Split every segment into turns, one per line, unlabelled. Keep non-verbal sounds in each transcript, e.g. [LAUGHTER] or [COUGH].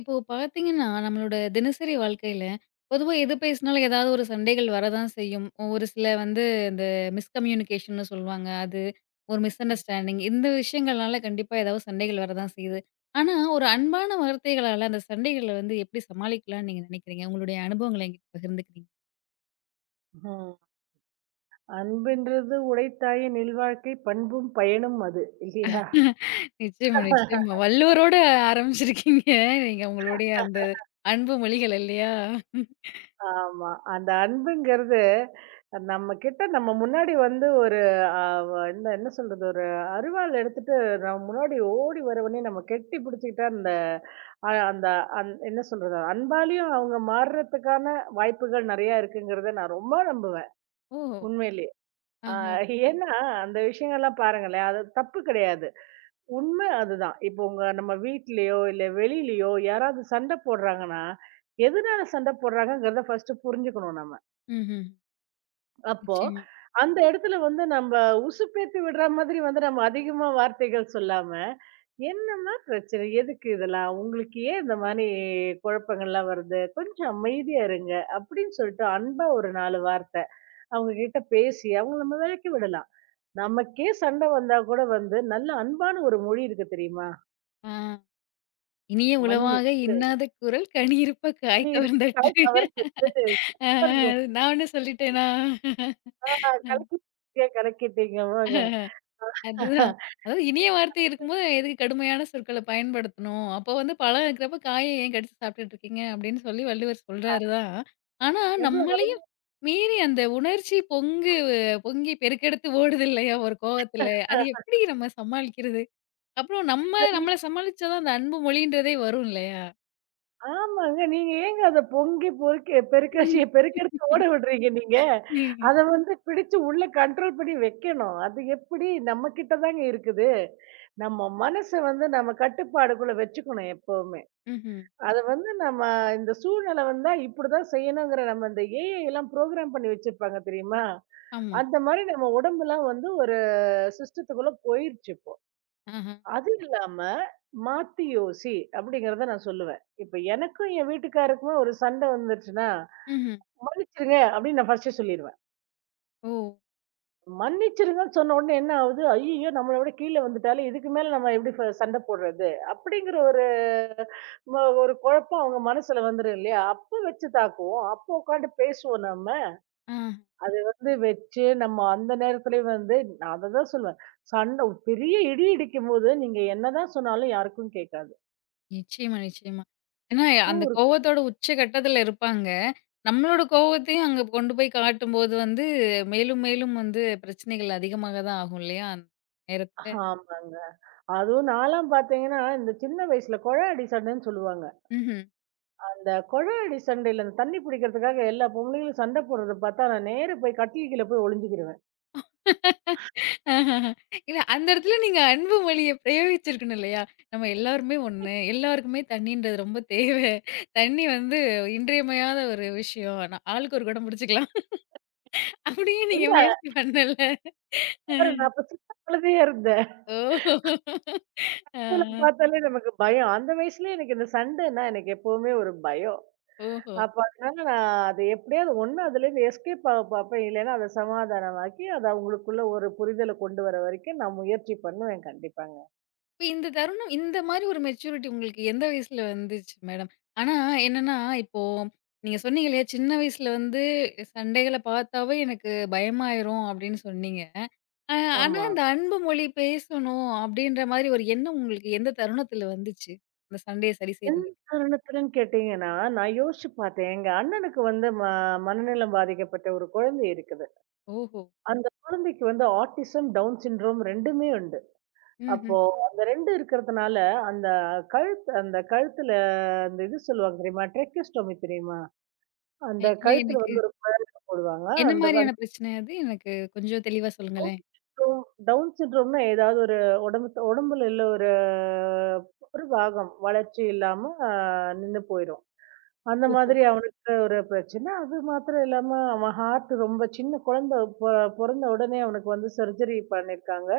இப்போ பார்த்தீங்கன்னா, நம்மளோட தினசரி வாழ்க்கையில பொதுவா எது பேசினாலும் ஏதாவது ஒரு சண்டைகள் வரதான் செய்யும். ஒரு சில வந்து இந்த மிஸ்கம்யூனிகேஷன்னு சொல்லுவாங்க. அது ஒரு மிஸ் அண்டர்ஸ்டாண்டிங் இந்த விஷயங்கள்னால கண்டிப்பா ஏதாவது சண்டைகள் வரதான் செய்யுது. ஆனா, ஒரு அன்பான வார்த்தைகளால அந்த சண்டைகள வந்து எப்படி சமாளிக்கலாம்னு நீங்க நினைக்கிறீங்க? உங்களுடைய அனுபவங்கள என்கிட்ட பகிர்ந்துக்கிறீங்க.
ஆ. அன்புன்றது உடைத்தாயின் இல்வாழ்க்கை பண்பும் பயனும் அது இல்லையா?
[LAUGHS] நிச்சயமா, நிச்சயமா. வள்ளுவரோட ஆரம்பிச்சிருக்கீங்க. நீங்க உங்களுடைய அந்த அன்பு மொழிகள் இல்லையா?
ஆமா. அந்த அன்புங்கிறது நம்ம கிட்ட நம்ம முன்னாடி வந்து ஒரு அ வ என்ன என்ன சொல்றது? ஒரு அரிவாள் எடுத்துட்டு நம்ம முன்னாடி ஓடி வரவனே நம்ம கெட்டி பிடிச்சுக்கிட்டா அந்த அ அந்த என்ன சொல்றது? அன்பாலயும் அவங்க மாறுறதுக்கான வாய்ப்புகள் நெறையா இருக்குங்கிறத நான் ரொம்ப நம்புவேன்.
ஓ!
உண்மையிலேயே. ஆ
ஆஹா.
ஏன்னா அந்த விஷயங்கள்லாம் பாருங்களேன், அது தப்பு கிடையாது. உண்மை அதுதான். இப்போ உங்க நம்ம வீட்லயோ, இல்ல வெளிலயோ யாராவது சண்டை போடுறாங்கன்னா, எதனால சண்டை போடுறாங்கங்கிறத ஃபர்ஸ்ட்டு புரிஞ்சுக்கணும் நம்ம.
ம்ஹ்ம்.
அப்போ,
நிச்சயமா.
அந்த இடத்துல வந்து நம்ப உசுப்பேத்தி விடுற மாதிரி வந்து நம்ம அதிகமா வார்த்தைகள் சொல்லாம, "என்னம்மா பிரச்சனை? எதுக்கு இதெல்லாம்? உங்களுக்கு ஏன் இந்த மாரி குழப்பங்கள்லாம் வருது? கொஞ்சம் அமைதியா இருங்க." அப்படின்னு சொல்லிட்டு அன்பா ஒரு 4 வார்த்தை அவங்க கிட்ட பேசி அவங்கள நம்ம விலக்கி விடலாம். நமக்கே சண்டை வந்தா கூட வந்து நல்ல அன்பான ஒரு மொழி இருக்கு தெரியுமா?
ஆ. இனிய
மன்னி.
உளவாக இன்னாத குரல் கனி இருப்ப
அது
காய்
இருக்கு.
கவர்ந்தற்று.
தாய் தவறிடுச்சு.
ஆ
சூப்பருங்க.
நான் ஒண்ணு சொல்லிட்டேனா?
ஆ, கலக்கிட்டீங்க, கலக்கிட்டீங்க போங்க.
அதுதான். அதாவது இனிய வார்த்தை இருக்கும்போது எதுக்கு கடுமையான சொற்கள பயன்படுத்தணும்? அப்போ வந்து பழம் இருக்கிறப்ப காய ஏன் கடிச்சு சாப்பிட்டுட்டு இருக்கீங்க? அப்படின்னு சொல்லி வள்ளுவர் சொல்றாரு தான். ஆனா
எவ்ளோ
நம்மளையும் மீறி அந்த உணர்ச்சி பொங்கி பெருக்கெடுத்து ஓடுது இல்லையா? ஒரு கோவத்துல. அது
[LAUGHS]
எப்படி நம்ம சமாளிக்கிறது? அப்புறம் நம்ம
சரி.
நம்மள சமாளிச்சா தான் அந்த அன்பு மொழின்றதே வரும் இல்லையா?
ஆமாங்க. நீங்க ஏங்க அத பொங்கி பொறுக்கி பெருக்கச்சி பெருக்கெடுத்து ஓட விடுறீங்க நீங்க?
ம்.
அத வந்து பிடிச்சு உள்ள கண்ட்ரோல் பண்ணி வைக்கணும். அது எப்படி நம்ம கிட்ட தாங்க இருக்குது. நம்ம மனச வந்து நம்ம கட்டுப்பாடுக்குள்ள வச்சுக்கணும் எப்பவுமே.
ம்ஹ்ம்.
அத வந்து நம்ம இந்த சூழ்நிலை வந்தா இப்படிதான் செய்யணுங்கிற நம்ம இந்த ஏஐலாம் ப்ரோகிராம் பண்ணி வச்சிருப்பாங்க தெரியுமா?
ஆமா.
அந்த மாரி நம்ம உடம்பெல்லாம் வந்து ஒரு சிஸ்டத்துக்குள்ள போயிருச்சு இப்போ.
ஆஹ.
அது இல்லாம, மாத்தி யோசி அப்படிங்கிறத நான் சொல்லுவேன். இப்ப எனக்கும் என் வீட்டுக்காருக்குமே ஒரு சண்டை வந்துருச்சுன்னா,
ம்ஹ்ம்.
மன்னிச்சிருங்க அப்படின்னு நான் ஃபர்ஸ்ட்டே சொல்லிருவேன்.
ஓ!
மன்னிச்சிருங்கன்னு சொன்ன உடனே என்ன ஆகுது, ஐய்யய்யோ! நம்மள விட கீழ வந்துட்டாலே, இதுக்கு மேல நம்ம எப்படி சண்டை போடுறது? அப்படிங்கிற ஒரு ஒரு குழப்பம் அவங்க மனசுல வந்துரும் இல்லையா? அப்ப வச்சு தாக்குவோம். அப்ப உட்கார்ந்து பேசுவோம் நம்ம.
ஆஹ.
அது வந்து வச்சு நம்ம அந்த நேரத்துலயே வந்து நான் அததான் சொல்லுவேன். சண்ட பெரிய இடி இடிக்கும்போது நீங்க என்னதான் சொன்னாலும் யாருக்கும் கேட்காது.
நிச்சயமா, நிச்சயமா. ஏன்னா
அதுவும்
அந்த
ஒரு
கோவத்தோட உச்சகட்டத்துல இருப்பாங்க. நம்மளோட கோவத்தையும் அங்க கொண்டு போய் காட்டும்போது வந்து மேலும், மேலும் வந்து பிரச்சனைகள் அதிகமாக தான் ஆகும் இல்லையா? அந்த நேரத்துல.
ஆமாங்க. அதுவும் நான்லாம் பார்த்தீங்கன்னா, இந்த சின்ன வயசுல கொழ அடி சண்டைன்னு சொல்லுவாங்க.
ம்ஹ்ம்.
அந்த கொழ அடி சண்டையில அந்த தண்ணி பிடிக்கிறதுக்காக எல்லா பொம்பளைங்களும் சண்ட போடுறத பார்த்தா, நான் நேரா போய் கட்டில் கீழ போய் ஒளிஞ்சுக்கிருவேன்.
ஆஹஹ. இல்ல அந்த இடத்துல நீங்க அன்பு மொழிய பிரயோகிச்சிருக்கணும் இல்லையா? நம்ம எல்லாருமே ஒண்ணு. எல்லாருக்குமே தண்ணீன்றது ரொம்ப தேவை. தண்ணி வந்து இன்றியமையாத ஒரு விஷயம். ஆனா ஆளுக்கு ஒரு குடம் பிடிச்சுக்கலாம். அப்படியே நீங்க
இல்ல
முயற்சி பண்ணல.
வேற, நான் அப்ப சின்ன குழந்தையா இருந்தேன்.
ஓஹோ! ஆ,
இதுல பார்த்தாலே நமக்கு பயம். அந்த வயசுலயே எனக்கு இந்த சண்டைன்னா எனக்கு எப்பவுமே ஒரு பயம்.
ஓஹோ!
அப்ப அதனால நான் அது எப்படியாவது ஒண்ணு அதுலேருந்து எஸ்கேப் ஆக பார்ப்பேன். இல்லைன்னா அத சமாதானமாக்கி, அத அவங்களுக்குள்ள ஒரு புரிதல கொண்டு வர வரைக்கும் நான் முயற்சி பண்ணுவேன் கண்டிப்பாங்க.
இப்ப இந்த தருணம் இந்த மாரி ஒரு மெச்சூரிட்டி உங்களுக்கு எந்த வயசுல வந்துச்சு மேடம்? ஆனா என்னன்னா, இப்போ நீங்க சொன்னீங்க இல்லையா, சின்ன வயசுல வந்து சண்டைகள பார்த்தாவே எனக்கு பயமாயிரும் அப்படின்னு சொன்னீங்க. அ ஆனா
ஆமா.
இந்த அன்பு மொழி பேசணும் அப்படின்ற மாரி ஒரு எண்ணம் உங்களுக்கு எந்த தருணத்துல வந்துச்சு? இந்த சண்டைய சரி
எந்த
செய்றதுக்கு.
தருணத்துலன்னு கேட்டீங்கன்னா, நான் யோசிச்சு பார்த்தேன். எங்க அண்ணனுக்கு வந்து மனநலம் பாதிக்கப்பட்ட ஒரு குழந்தை இருக்குது.
ஓஹோ!
அந்த குழந்தைக்கு வந்து ஆட்டிசம், டவுன் சிண்ட்ரோம் 2மே உண்டு.
ம்ஹ்ம்.
அப்போ அந்த 2 இருக்கிறதுனால, அந்த கழுத்து அந்த கழுத்துல அந்த இது சொல்லுவாங்க தெரியுமா? ட்ரெக்கிஸ்டோமி தெரியுமா? அந்த
இல்ல
கழுத்துல
எனக்கு
வந்து ஒரு குழந்தை போடுவாங்க.
என்ன
அந்த
மாரியான பிரச்சனை அது? எனக்கு கொஞ்சம் தெளிவா சொல்லுங்களேன்.
சிண்ட்ரோம் டவுன் சிண்ட்ரோம்னா ஏதாவது ஒரு உடம்பு உடம்புல உள்ள ஒரு ஒரு பாகம் வளர்ச்சி இல்லாம அ நின்னு போயிரும். அந்த
ஓஹோ!
மாதிரி அவனுக்கு ஒரு பிரச்சனை. அது மாத்திரம் இல்லாம அவன் ஹார்ட் ரொம்ப சின்ன குழந்தை பொறந்த உடனே அவனுக்கு வந்து சர்ஜரி பண்ணியிருக்காங்க.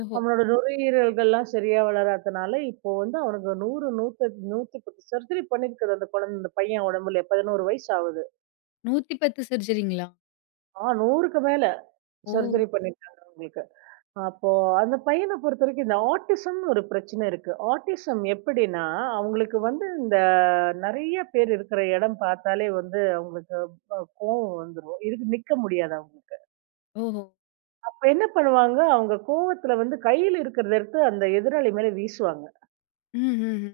ஓஹோ!
அவனோட நுரையீரல்கள்லாம் சரியா வளராதனால இப்போ வந்து அவனுக்கு 100 100 110 சர்ஜரி பண்ணியிருக்குது அந்த குழந்தை அந்த பையன் உடம்புல 11 வயசு ஆகுது.
110 சர்ஜரிங்களா?
ஆ, 100க்கு மேல
ஓ!
சர்ஜரி பண்ணியிருக்காங்க அவங்களுக்கு. அப்போ அந்த பையன பொறுத்தவரைக்கும் இந்த ஆட்டிசம்னு ஒரு பிரச்சனை இருக்கு. ஆட்டிசம் எப்படின்னா, அவங்களுக்கு வந்து இந்த நெறைய பேர் இருக்கிற இடம் பார்த்தாலே வந்து அவங்களுக்கு கோவம் வந்துரும். இதுக்கு நிக்க முடியாது அவங்களுக்கு.
ஓஹோ!
அப்ப என்ன பண்ணுவாங்க, அவங்க கோவத்துல வந்து கையில இருக்கிறத எடுத்து அந்த எதிராளி மேல வீசுவாங்க.
ம்ஹ்ஹ்ம்.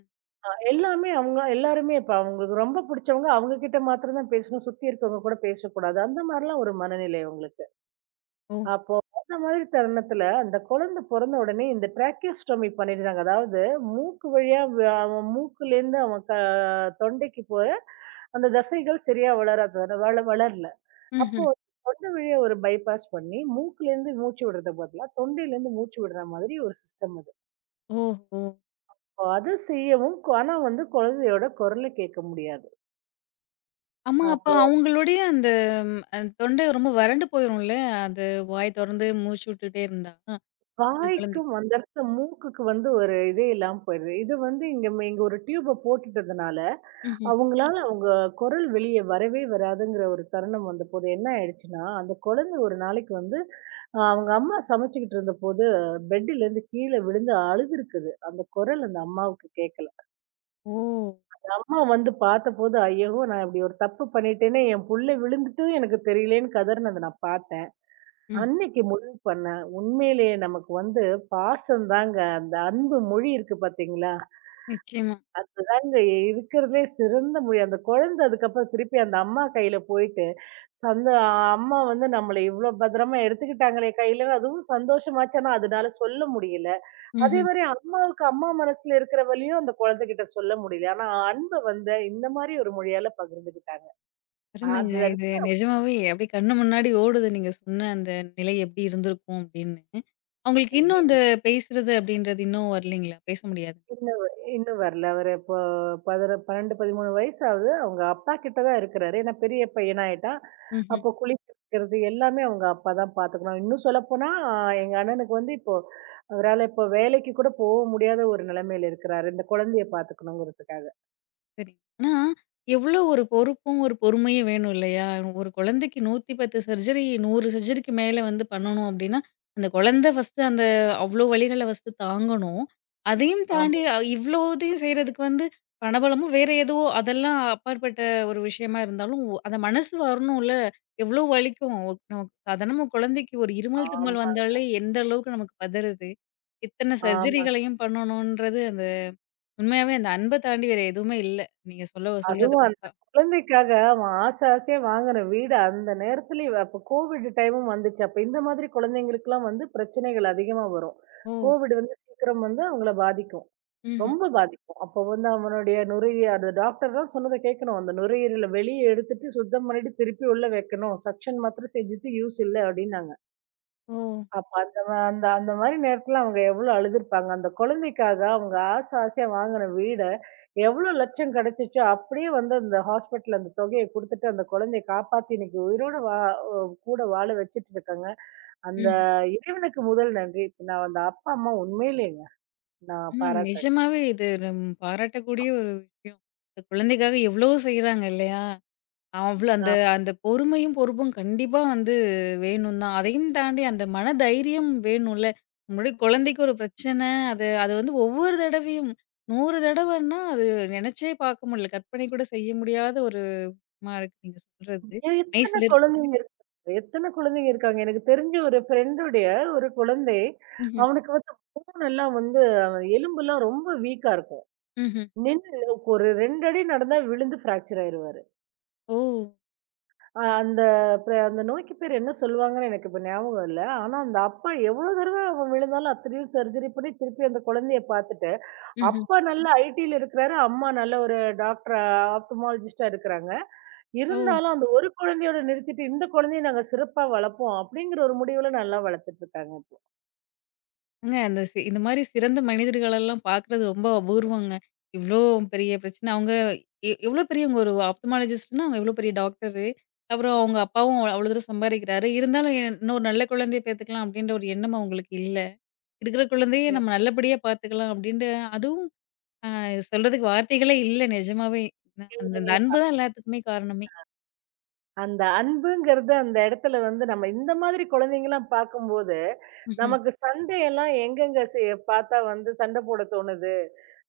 எல்லாமே அவங்க எல்லாருமே இப்ப அவங்களுக்கு ரொம்ப புடிச்சவங்க அவங்க கிட்ட மாத்திரம் தான் பேசணும். சுத்தி இருக்கவங்க கூட பேசக்கூடாது. அந்த மாரிலாம் ஒரு மனநிலை அவங்களுக்கு.
ஓ!
அப்போ அந்த மாதிரி தருணத்துல அந்த குழந்தை பொறந்த உடனே இந்த ட்ராக்கியோஸ்டோமி பண்ணிடுறாங்க. அதாவது மூக்கு வழியா அவன் மூக்குலேருந்து அவன் தொண்டைக்கு போற அந்த தசைகள் சரியா வளராது வள வள- வளரல. அப்போ
ம்ஹ்ம்.
தொண்டை வழியா ஒரு பைபாஸ் பண்ணி மூக்குலேருந்து மூச்சு விடுறத பதிலா தொண்டையிலேருந்து மூச்சு விடுற மாதிரி ஒரு சிஸ்டம் அது.
ஓஹோ!
அப்போ அது செய்யவும் ஆனா வந்து குழந்தையோட குரலை கேட்க முடியாது.
ஆமா, அப்ப
அப்போ
அவங்களுடைய அந்த ம் அ தொண்டை ரொம்ப வறண்டு போயிரும்ல? அது வாய் தொறந்து மூச்சு விட்டுட்டே இருந்தா, இது கலந்து
வாய்க்கும் அந்த இடத்துல மூக்குக்கு வந்து ஒரு இதே இல்லாம போயிடுது. இது வந்து இங்க இங்க ஒரு டியூப போட்டுட்டதுனால
ம்ஹ்ம்.
அவங்களால அவங்க குரல் வெளிய வரவே வராதுங்கிற ஒரு தருணம் வந்தபோது என்ன ஆயிடுச்சுன்னா, அந்த குழந்தை ஒரு நாளைக்கு வந்து அவங்க அம்மா சமைச்சுக்கிட்டு இருந்தபோது, பெட்டுலேருந்து கீழ விழுந்து அழுதுருக்குது. அந்த குரல் அந்த அம்மாவுக்கு கேட்கல.
ஓ!
அந்த அம்மா வந்து பார்த்தபோது, "ஐயோ! நான் இப்படி ஒரு தப்பு பண்ணிட்டேனே, என் புள்ள விழுந்துட்டும் எனக்கு தெரியலேன்னு" கதறினத நான் பார்த்தேன்.
ம்.
அன்னைக்கு முடிவு பண்ணேன், உண்மையிலேயே நமக்கு வந்து பாசம் தாங்க அந்த அன்பு மொழி இருக்கு பார்த்தீங்களா?
நிச்சயமா.
அதுதாங்க இருக்கிறதுலே சிறந்த மொழி. அந்த குழந்தை அதுக்கப்புறம் திருப்பி அந்த அம்மா கையில போயிட்டு, சந்த அம்மா வந்து நம்மள இவ்ளோ பத்திரமா எடுத்துக்கிட்டாங்களே கையில, அதுவும் சந்தோஷமாச்சு. ஆனா அதனால சொல்ல முடியல.
ம்ஹ்ம்.
அதேமாரி அம்மாவுக்கு அம்மா மனசுல இருக்கிற வலியும் அந்த குழந்தைகிட்ட சொல்ல முடியல. ஆனா அன்ப வந்து இந்த மாரி ஒரு மொழியால பகிர்ந்துக்கிட்டாங்க.
அருமைங்க. இது நிஜமாவே அப்படியே கண்ணு முன்னாடி ஓடுது நீங்க சொன்ன அந்த நிலை எப்படி இருந்திருக்கும் அப்படின்னு. அவங்களுக்கு
அது
இன்னும் அந்த பேசுறது அப்படின்றது இன்னும் வரலைங்களா? பேச முடியாது.
இன்னும் இன்னும் வரல. அவரு இப்போ 11 12, 13 வயசு ஆகுது. அவங்க அப்பா கிட்ட தான் இருக்கிறாரு. ஏன்னா பெரிய பையனா ஆயிட்டான்.
ம்ஹ்ம்.
அப்போ குளிக்க வைக்கிறது எல்லாமே அவங்க அப்பா தான் பார்த்துக்கணும். இன்னும் சொல்லப்போனா எங்க அண்ணனுக்கு வந்து இப்போ அவரால இப்போ வேலைக்கு கூட போக முடியாத ஒரு நிலைமையில இருக்கிறாரு. இந்த குழந்தைய பார்த்துக்கணுங்கிறதுக்காக.
சரி. ஆனா, எவ்ளோ ஒரு பொறுப்பும், ஒரு பொறுமையும் வேணும் இல்லையா? ஒரு குழந்தைக்கு 110 சர்ஜரி 100 சர்ஜரிக்கு மேல வந்து பண்ணணும் அப்டின்னா, அந்த குழந்தை ஃபர்ஸ்ட்டு அந்த அவ்ளோ வலிகள ஃபர்ஸ்ட்டு தாங்கணும். அதையும் தாண்டி
ஆமா,
இவ்ளோ இதையும் செய்றதுக்கு வந்து பணபலமும் வேற ஏதோ அதெல்லாம் அப்பாற்பட்ட ஒரு விஷயமா இருந்தாலும், அந்த மனசு வரணும்ல. எவ்ளோ வலிக்கும். நமக்கு சாதாரணமா குழந்தைக்கு ஒரு இருமல், தும்மல்
ஆமா,
வந்தாலே எந்த அளவுக்கு நமக்கு பதறுது. இத்தன
ஆமா.
சர்ஜரிகளையும் பண்ணணுன்றது அந்த உண்மையாவே அந்த அன்ப தாண்டி வேற எதுவுமே இல்ல. நீங்க சொல்ல சொல்றத
அதுவும் அந்த
பார்த்தா.
குழந்தைக்காக அவன் ஆசை ஆசையா வாங்குன வீடு அந்த நேரத்துலயும் அப்ப கோவிட் டைமும் வந்துச்சு. அப்ப இந்த மாதிரி குழந்தைங்களுக்குலாம் வந்து பிரச்சனைகள் அதிகமா வரும்.
ஓ!
கோவிட் வந்து சீக்கிரம் வந்து அவங்கள பாதிக்கும்.
ம்ஹ்ம்.
ரொம்ப பாதிக்கும். அப்போ வந்து அவனுடைய நுரையீரல் அந்த டாக்டர்லாம் சொன்னத கேட்கணும். அந்த நுரையீரல வெளிய எடுத்துட்டு சுத்தம் பண்ணிட்டு திருப்பி உள்ள வைக்கணும். சக்ஷன் மாத்திரம் செஞ்சுட்டு யூஸ் இல்ல அப்டின்னாங்க.
ஓ!
அப்ப அந்த மா அந்த அந்த மாரி நேரத்துல அவங்க எவ்ளோ அழுதுருப்பாங்க. அந்த குழந்தைக்காக அவங்க ஆசை ஆசையா வாங்குன வீட எவ்ளோ லட்சம் கிடைச்சுச்சோ, அப்படியே வந்து அந்த ஹாஸ்பிட்டல்ல அந்த தொகைய குடுத்துட்டு, அந்த குழந்தைய காப்பாத்தி இன்னைக்கு உயிரோட வா அ கூட வாழ வச்சுட்டு இருக்காங்க. அந்த
ம்ஹ்ம்.
இறைவனுக்கு முதல் நன்றி. இப்ப நான் அந்த அப்பா, அம்மா உண்மையிலேங்க நான்
ஆமாங்க.
பாராட்டுறேங்க.
நிஜமாவே இது நம் பாராட்டக்கூடிய ஒரு விஷயம். இந்த குழந்தைக்காக எவ்ளோ செய்றாங்க இல்லையா? அவ்ளோ அந்த
ஆ
அந்த பொறுமையும், பொறுப்பும் கண்டிப்பா வந்து வேணும் தான். அதையும் தாண்டி அந்த மன தைரியம் வேணும்ல. முன்னாடி குழந்தைக்கு ஒரு பிரச்சனை, அது அது வந்து ஒவ்வொரு தடவையும் 100 தடவைன்னா, அது நினைச்சே பார்க்க முடியல. கற்பனை கூட செய்ய முடியாத ஒரு இதுமா இருக்கு நீங்க சொல்றது. நைஸ்
எத்தன
லிருக்குது.
குழந்தைங்க இருக்கு எத்தன குழந்தைங்க இருக்காங்க. எனக்கு தெரிஞ்ச ஒரு ஃப்ரெண்டுடைய ஒரு குழந்தை,
ம்ஹ்ம்.
அவனுக்கு வந்து போன் எல்லாம் வந்து அவன் எலும்பெல்லாம் ரொம்ப வீக்கா இருக்கும்.
ம்ஹ்ம்.
நின்னு ஒரு 2 அடி நடந்தா விழுந்து ஃப்ராக்சர் ஆயிருவாரு.
ஓ!
அ அந்த ப அந்த நோய்க்கு பேர் என்ன சொல்லுவாங்கன்னு எனக்கு இப்ப ஞாபகம் இல்ல. ஆனா அந்த அப்பா எவ்வளோ தடவ அவன் விழுந்தாலும் அத்தனையும் சர்ஜரி பண்ணி திருப்பி அந்த குழந்தைய பார்த்துட்டு,
ம்ஹ்ம்.
அப்பா நல்ல ஐடில இருக்கிறாரு. அம்மா நல்ல ஒரு டாக்டர் ஆப்தமாலஜிஸ்ட்டா இருக்கிறாங்க.
ஓ!
இருந்தாலும் அந்த ஒரு குழந்தையோட நிறுத்திட்டு இந்த குழந்தைய நாங்க சிறப்பா வளர்ப்போம் அப்படிங்கிற ஒரு முடிவுல நல்லா வளர்த்துட்டு இருக்காங்க
ஏங்க அந்த இந்த மாரி சிறந்த மனிதர்களெல்லாம் பார்க்குறது ரொம்ப அபூர்வங்க. இவ்ளோ பெரிய பிரச்சனை அவங்க எவ்ளோ பெரியவங்க ஒரு ஆப்தமாலஜிஸ்ட்னா அவங்க எவ்ளோ பெரிய டாக்டரு. அப்புறம் அவங்க அப்பாவும் அவ்ளோ தூரம் சம்பாரிக்கிறாரு. இருந்தாலும் இன்னொரு நல்ல குழந்தைய பெத்துக்கலாம் அப்டின்ற ஒரு எண்ணம் அவங்களுக்கு இல்ல. இருக்கிற குழந்தைய நம்ம நல்லபடியா பார்த்துக்கலாம் அப்டின்ட்டு அதுவும் சொல்றதுக்கு வார்த்தைகளே இல்ல நெஜமாவே. அந்த அந்த
இப்போ.
அன்பு தான் எல்லாத்துக்குமே காரணமே.
அந்த அன்புங்கிறது அந்த இடத்துல வந்து நம்ம இந்த மாதிரி குழந்தைங்கலாம் பார்க்கும்போது,
ம்ஹ்ம்.
நமக்கு சண்டையெல்லாம் எங்கெங்க பார்த்தா வந்து சண்டை போட தோணுது?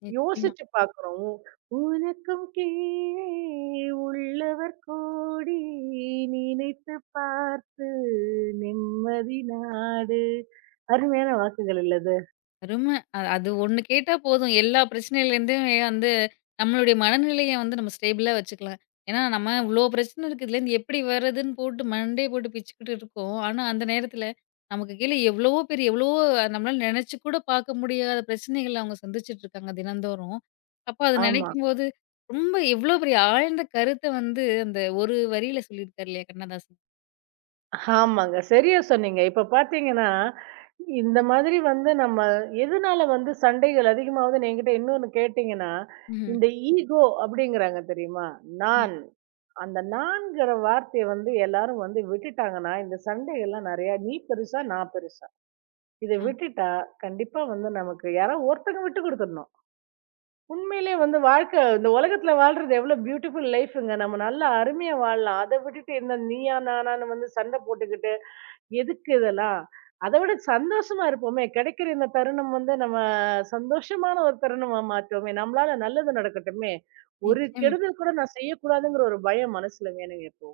நிச்சயமா.
யோசிச்சு பார்க்குறோம். உனக்கும் கீழே உள்ளவர் கோடி, நினைத்து பார்த்து நிம்மதி நாடு. அருமையான வாக்குகள் இல்ல அது?
அரும. அது ஒண்ணு கேட்டா போதும். எல்லா பிரச்சனையிலேருந்தும் வந்து நம்மளுடைய மனநிலைய வந்து நம்ம ஸ்டேபிளா வச்சுக்கலாம். ஏன்னா, நம்ம இவ்ளோ பிரச்சனை இருக்கு. இதுலேருந்து எப்படி வர்றதுன்னு போட்டு மண்டைய போட்டு பிச்சுக்கிட்டு இருக்கோம். ஆனா, அந்த நேரத்தில நமக்கு கீழ எவ்வளவோ பேர் எவ்வளவோ நம்மளால நெனச்சு கூட பார்க்க முடியாத பிரச்சனைகள அவங்க சந்திச்சுட்டு இருக்காங்க தினந்தோறும். அப்ப அத
ஆமா.
நினைக்கும்போது ரொம்ப எவ்வளோ பெரிய ஆழ்ந்த கருத்த வந்து அந்த ஒரு வரியில சொல்லியிருக்காரு இல்லையா கண்ணதாசன்.
ஆமாங்க. சரியா சொன்னீங்க. இப்ப பார்த்தீங்கன்னா, இந்த மாதிரி வந்து நம்ம எதனால வந்து சண்டைகள் அதிகமாகுதுன்னு என்கிட்ட இன்னொன்னு கேட்டீங்கன்னா,
ம்ஹ்ம்.
இந்த ஈகோ அப்படிங்கிறாங்க தெரியுமா?
ம்.
நான். அந்த நான்ங்கிற வார்த்தைய வந்து எல்லாரும் வந்து விட்டுட்டாங்கன்னா, இந்த சண்டைகள்லாம் நெறையா நீ பெருசா, நான் பெருசா. இத
ஆ.
விட்டுட்டா கண்டிப்பா வந்து நமக்கு யாரோ ஒருத்தங்க விட்டு குடுத்துடணும். உண்மையிலேயே வந்து வாழ்க்கை இந்த உலகத்துல வாழ்றது எவ்வளோ பியூட்டிஃபுல் லைஃப்ங்க. நம்ம நல்லா அருமையா வாழலாம். அத விட்டுட்டு இந்த நீயா நானான்னு வந்து சண்டை போட்டுக்கிட்டு எதுக்கு இதெல்லாம்? அத விட சந்தோஷமா இருப்போமே! கிடைக்கிற இந்த தருணம் வந்து நம்ம சந்தோஷமான ஒரு தருணமா மாத்துவோமே! நம்மளால நல்லது நடக்கட்டுமே! ஒரு
நிச்சயமா.
கெடுதல் கூட நான் செய்யக்கூடாதுங்கிற ஒரு பயம் மனசுல வேணுங்க இப்போ.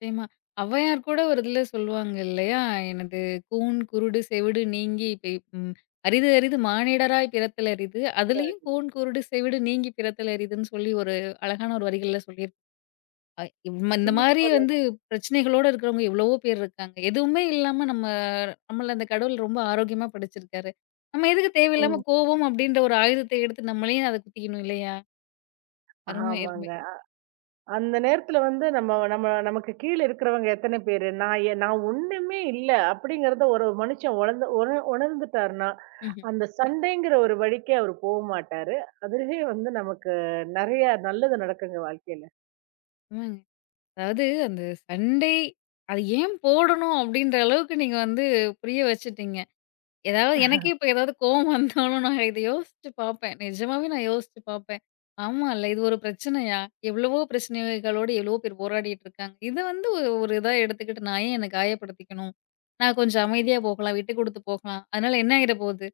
நிச்சயமா. ஔவையார் கூட ஒரு இதில சொல்லுவாங்க இல்லையா? "எனது கூன், குருடு, செவிடு நீங்கி பெய் ம் அரிது அரிது மானிடராய் பிறத்தல் அரிது" அதுலயும் கூன், குருடு, செவிடு நீங்கி பிறத்தல் அரிதுன்னு சொல்லி ஒரு அழகான ஒரு வரிகள்ல சொல்லியிருப்பாங்க. இந்த மாரி
சூப்பர்.
வந்து பிரச்சனைகளோட இருக்கிறவங்க எவ்வளவோ பேர் இருக்காங்க. எதுவுமே இல்லாம நம்ம நம்மள அந்த கடவுள் ரொம்ப ஆரோக்கியமா படைச்சிருக்காரு. நம்ம எதுக்கு தேவையில்லாம
ம்.
கோவம் அப்படின்ற ஒரு ஆயுதத்தை எடுத்து நம்மளையும் அத குத்திக்கணும் இல்லையா? அருமை, அருமை.
ஆமாங்க. அந்த நேரத்துல வந்து நம்ம நம்ம நமக்கு கீழ இருக்கிறவங்க எத்தன பேரு? நான் நான் ஒண்ணுமே இல்ல அப்படிங்கிறத ஒரு மனுஷன் உணர்ந்து உணர்ந்துட்டாருன்னா,
ம்ஹ்ம்.
அந்த சண்டைங்கிற ஒரு வழிக்கே அவரு போமாட்டாரு. அதுவே வந்து நமக்கு நெறைய நல்லது நடக்குங்க வாழ்க்கையில.
ஆமாங்க. அதாவது அந்த சண்டை, அது ஏன் போடணும் அப்படின்ற அளவுக்கு நீங்க வந்து புரிய வச்சுட்டீங்க. ஏதாவது எனக்கே இப்ப ஏதாவது கோவம் வந்தாலும் நான் இத யோசிச்சு பார்ப்பேன். நிஜமாவே நான் யோசிச்சு பார்ப்பேன். ஆமால்ல, இது ஒரு பிரச்சனையா? எவ்வளவோ பிரச்சனைகளோட எவ்வளவோ பேர் போராடிட்டு இருக்காங்க. இத வந்து ஒரு ஒரு இதா எடுத்துக்கிட்டு நான் ஏன் என்ன காயப்படுத்திக்கணும்? நான் கொஞ்சம் அமைதியா போகலாம், விட்டு குடுத்து போகலாம். அதனால என்ன ஆயிற போகுது?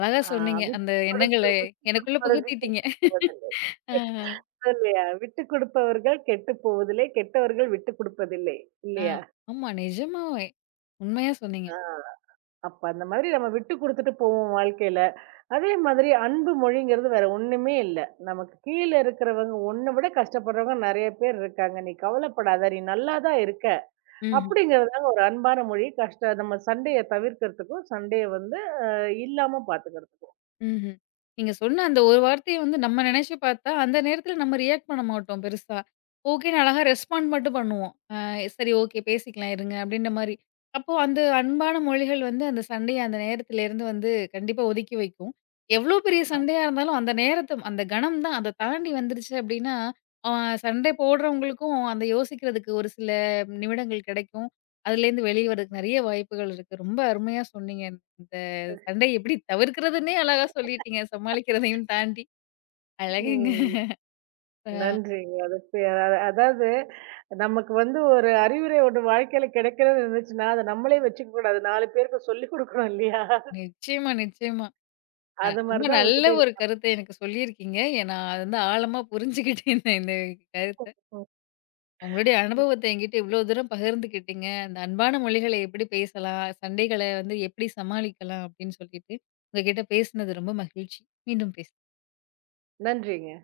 அழகா
ஆ
சொன்னீங்க. அந்த எண்ணங்கள எனக்குள்ள புகுத்திட்டீங்க.
விட்டுக்கொடுத்து
ஆஹ.
இல்லையா? விட்டுக் கொடுப்பவர்கள் கெட்டுப் போவதில்லை. கெட்டவர்கள் விட்டுக் கொடுப்பதில்லை.
ஆ.
இல்லையா?
ஆமா, நிஜமாவே. உண்மையா சொன்னீங்க.
ஆ. அப்ப அந்த மாதிரி நம்ம விட்டுக் குடுத்துட்டு போவோம் வாழ்க்கையில. அதே மாதிரி அன்பு மொழிங்கிறது வேற ஒண்ணுமே இல்ல. நமக்கு கீழ இருக்கிறவங்க உன்ன விட கஷ்டப்படுறவங்க நெறைய பேர் இருக்காங்க. நீ கவலைப்படாத. நீ நல்லா தான் இருக்க.
ம்.
அப்படிங்கிறது தாங்க ஒரு அன்பான மொழி. கஷ்ட நம்ம சண்டைய தவிர்க்கிறதுக்கும், சண்டைய வந்து அ இல்லாம பாத்துக்கிறதுக்கும்.
ம்ஹ்ம். நீங்க சொன்ன அந்த ஒரு வார்த்தைய வந்து நம்ம நெனச்சு பார்த்தா, அந்த நேரத்துல நம்ம ரியாக்ட் பண்ண மாட்டோம் பெருசா. ஓகேன்னு அழகா ரெஸ்பாண்ட் மட்டும் பண்ணுவோம். சரி ஓகே பேசிக்கலாம் இருங்க அப்டின்ற மாரி. அப்போ அந்த அன்பான மொழிகள் வந்து அந்த சண்டைய அந்த நேரத்துலேருந்து வந்து கண்டிப்பா ஒதுக்கி வைக்கும். எவ்ளோ பெரிய
ஆமா.
சண்டையா இருந்தாலும் அந்த நேரத்த அந்த கணம் தான் அத தாண்டி வந்துருச்சு அப்டின்னா, அ சண்டை போடுறவங்களுக்கும் அந்த யோசிக்கிறதுக்கு ஒரு சில நிமிடங்கள் கெடைக்கும். அதுலேருந்து வெளிய வரதுக்கு நெறைய வாய்ப்புகள் இருக்கு. ரொம்ப அருமையா சொன்னீங்க. இந்த சண்டை எப்படி தவிர்க்கிறதுன்னே அழகா சொல்லிட்டீங்க. சமாளிக்கிறதையும் தாண்டி. அழகுங்க.
ம்.
அ
நன்றிங்க. அதுக்கு அதாவது நமக்கு வந்து ஒரு அறிவுரை ஒண்ணு வாழ்க்கையில கிடைக்கிறதுன்னு இருந்துச்சுன்னா, அத நம்மளே வச்சுக்க கூடாது. 4 பேருக்கு சொல்லிக் குடுக்கணும் இல்லையா?
நிச்சயமா, நிச்சயமா.
அது மாரி
ரொம்ப
தான்
நல்ல ஒரு
உங்ககிட்ட
கருத்த எனக்கு சொல்லியிருக்கீங்க. நான் அத வந்து ஆழமா புரிஞ்சுகிட்டேன் இந்த கருத்த.
இருக்கும். ம்,
உங்களுடைய
ம்.
அனுபவத்த என்கிட்ட இவ்ளோ தூரம் பகிர்ந்துக்கிட்டீங்க. அந்த அன்பான மொழிகள எப்படி பேசலாம்? சண்டைகள வந்து எப்படி சமாளிக்கலாம்? அப்படின்னு சொல்லிட்டு, உங்ககிட்ட பேசினது ரொம்ப மகிழ்ச்சி. மீண்டும் பேசலாம்.
நன்றிங்க.